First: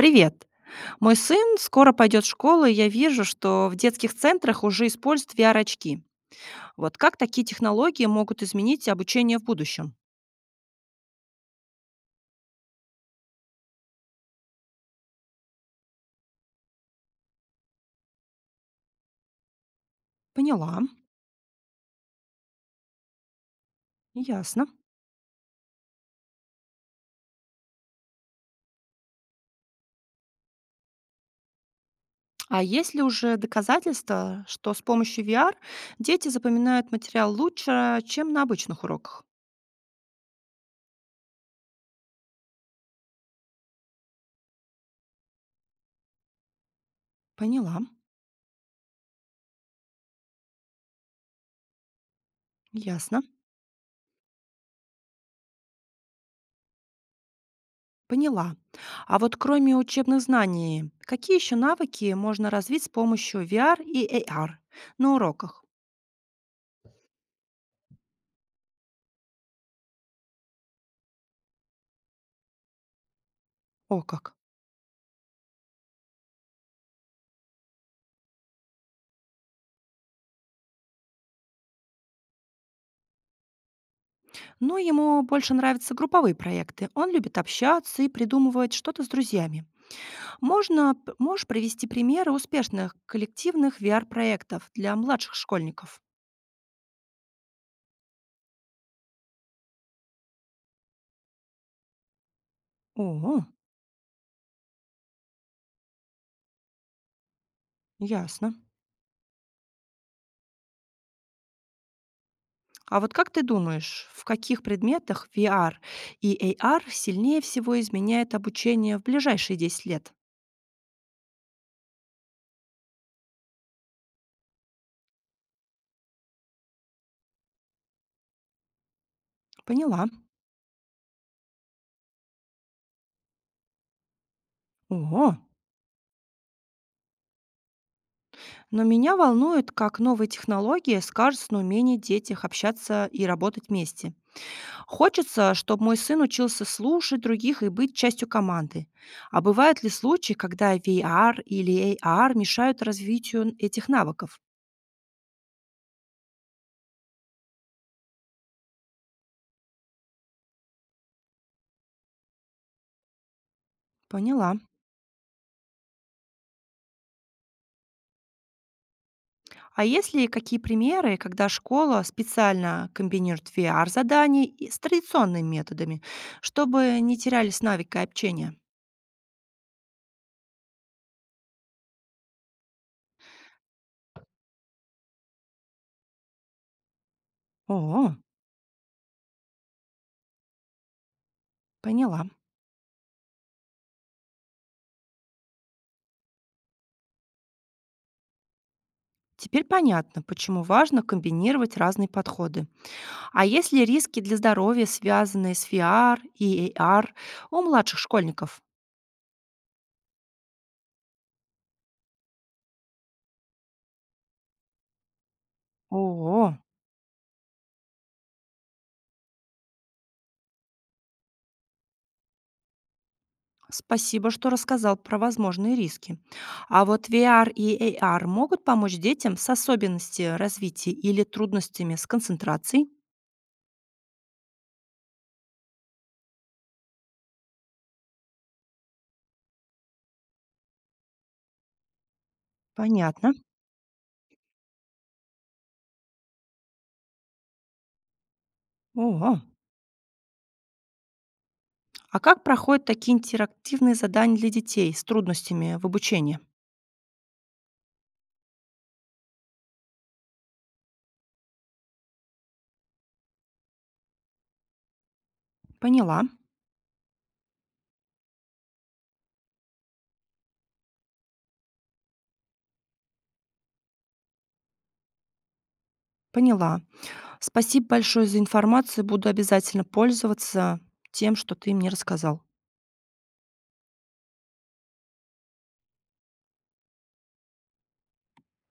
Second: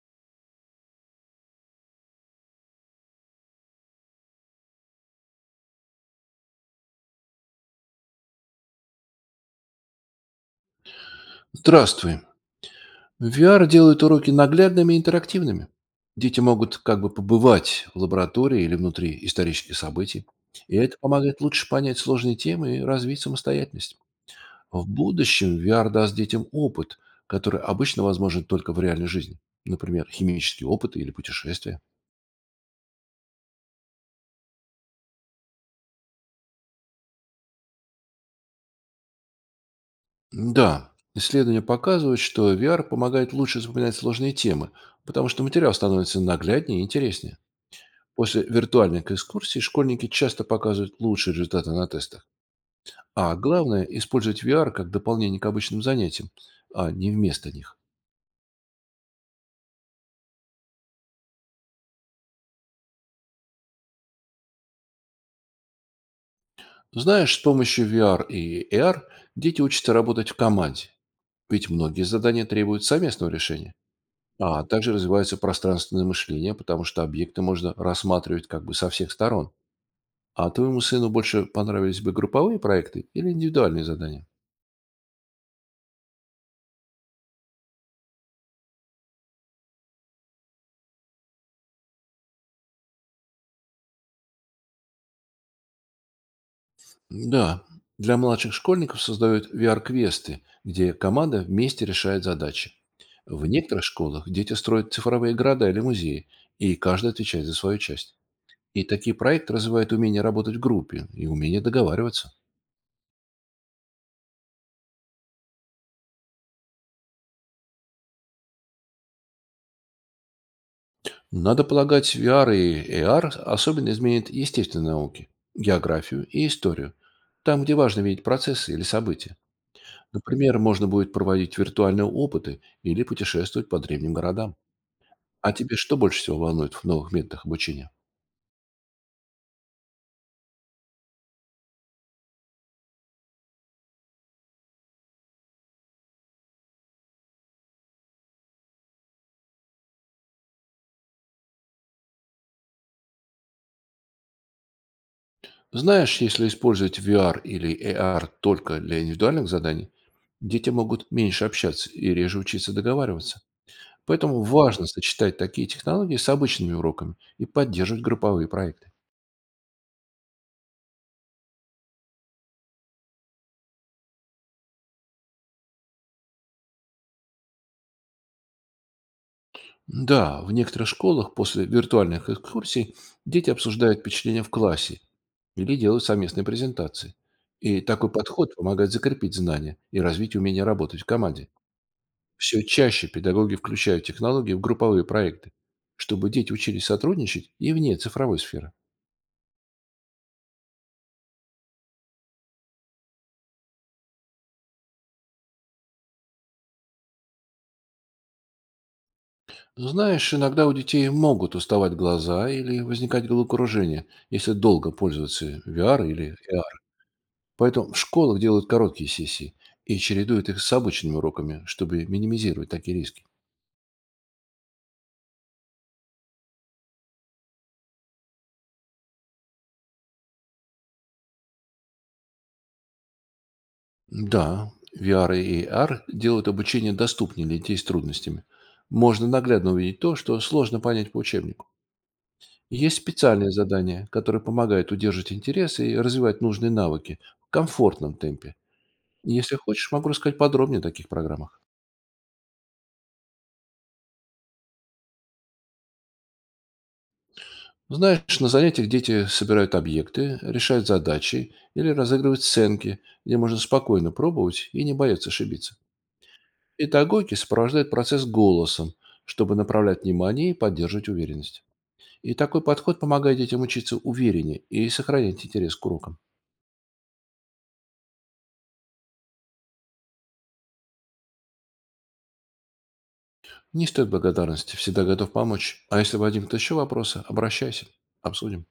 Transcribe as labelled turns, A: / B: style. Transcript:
A: Привет. Мой сын скоро пойдет в школу, и я вижу, что в детских центрах уже используют VR-очки. Вот как такие технологии могут изменить обучение в будущем?
B: Здравствуй. VR делает уроки наглядными и интерактивными. Дети могут как бы побывать в лаборатории или внутри исторических событий. И
A: Поняла.
B: это помогает лучше понять сложные темы и развить самостоятельность.
A: Ясно.
B: В будущем VR даст детям опыт, который обычно возможен только в реальной жизни. Например, химические опыты или путешествия.
A: А есть ли уже доказательства, что с помощью VR дети запоминают материал лучше, чем на обычных уроках?
B: Да, исследования показывают, что VR помогает лучше запоминать сложные темы, потому что материал становится нагляднее и интереснее.
A: Поняла.
B: После виртуальных экскурсий школьники часто показывают лучшие результаты на тестах.
A: Ясно.
B: А главное – использовать VR как дополнение к обычным занятиям, а не вместо них.
A: Поняла. А вот кроме учебных знаний, какие еще навыки можно развить с помощью VR и AR на уроках?
B: Знаешь, с помощью VR и AR дети учатся работать в команде, ведь многие задания требуют совместного решения.
A: О как.
B: А также развивается пространственное мышление, потому что объекты можно рассматривать как бы со всех сторон. А твоему сыну больше понравились бы групповые проекты или индивидуальные задания?
A: Но ему больше нравятся групповые проекты. Он любит общаться и придумывать что-то с друзьями. Можешь привести примеры успешных коллективных VR-проектов для младших школьников?
B: Да, для младших школьников создают VR-квесты, где команда вместе решает задачи.
A: О,
B: В некоторых школах дети строят цифровые города или музеи, и каждый отвечает за свою часть.
A: ясно.
B: И такие проекты развивают умение работать в группе и умение договариваться.
A: А вот как ты думаешь, в каких предметах VR и AR сильнее всего изменяет обучение в ближайшие 10 лет?
B: Надо полагать, VR и AR особенно изменят естественные науки, географию и историю, там, где важно видеть процессы или события.
A: Поняла.
B: Например, можно будет проводить виртуальные опыты или путешествовать по древним городам.
A: О,
B: А тебе что больше всего волнует в новых методах обучения?
A: но меня волнует, как новые технологии скажутся на умении детях общаться и работать вместе. Хочется, чтобы мой сын учился слушать других и быть частью команды. А бывают ли случаи, когда VR или AR мешают развитию этих навыков?
B: Знаешь, если использовать V R или A R только для индивидуальных заданий, дети могут меньше общаться и реже учиться договариваться. Поэтому
A: Поняла.
B: важно сочетать такие технологии с обычными уроками и поддерживать групповые проекты.
A: А есть ли какие примеры, когда школа специально комбинирует VR-задания с традиционными методами, чтобы не терялись навыки общения?
B: Да, в некоторых школах после виртуальных экскурсий дети обсуждают впечатления в классе или делают совместные презентации. И
A: О,
B: такой подход помогает закрепить знания и развить умение работать в команде.
A: поняла.
B: Все чаще педагоги включают технологии в групповые проекты, чтобы дети учились сотрудничать и вне цифровой сферы.
A: Теперь понятно, почему важно комбинировать разные подходы. А есть ли риски для здоровья, связанные с VR и AR у младших школьников?
B: Знаешь, иногда у детей могут уставать глаза или возникать головокружение, если долго пользоваться VR или
A: О,
B: AR. Поэтому в школах делают короткие сессии и чередуют их с обычными уроками, чтобы минимизировать такие риски.
A: спасибо, что рассказал про возможные риски. А вот VR и AR могут помочь детям с особенностями развития или трудностями с концентрацией?
B: Да, VR и AR делают обучение доступнее для детей с трудностями. Можно наглядно увидеть то, что сложно понять по учебнику. Есть
A: Понятно.
B: специальные задания, которые помогают удерживать интерес и развивать нужные навыки в комфортном темпе.
A: О,
B: Если хочешь, могу рассказать подробнее о таких программах.
A: а как проходят такие интерактивные задания для детей с трудностями в обучении?
B: Знаешь, на занятиях дети собирают объекты, решают задачи или разыгрывают сценки, где можно спокойно пробовать и не бояться ошибиться.
A: Поняла,
B: Педагоги сопровождают процесс голосом, чтобы направлять внимание и поддерживать уверенность. И такой подход помогает детям учиться увереннее и сохранять интерес к урокам.
A: поняла. Спасибо большое за информацию. Буду обязательно пользоваться тем, что ты мне рассказал.
B: Не стоит благодарности, всегда готов помочь. А если возникнут еще вопросы, обращайся, обсудим.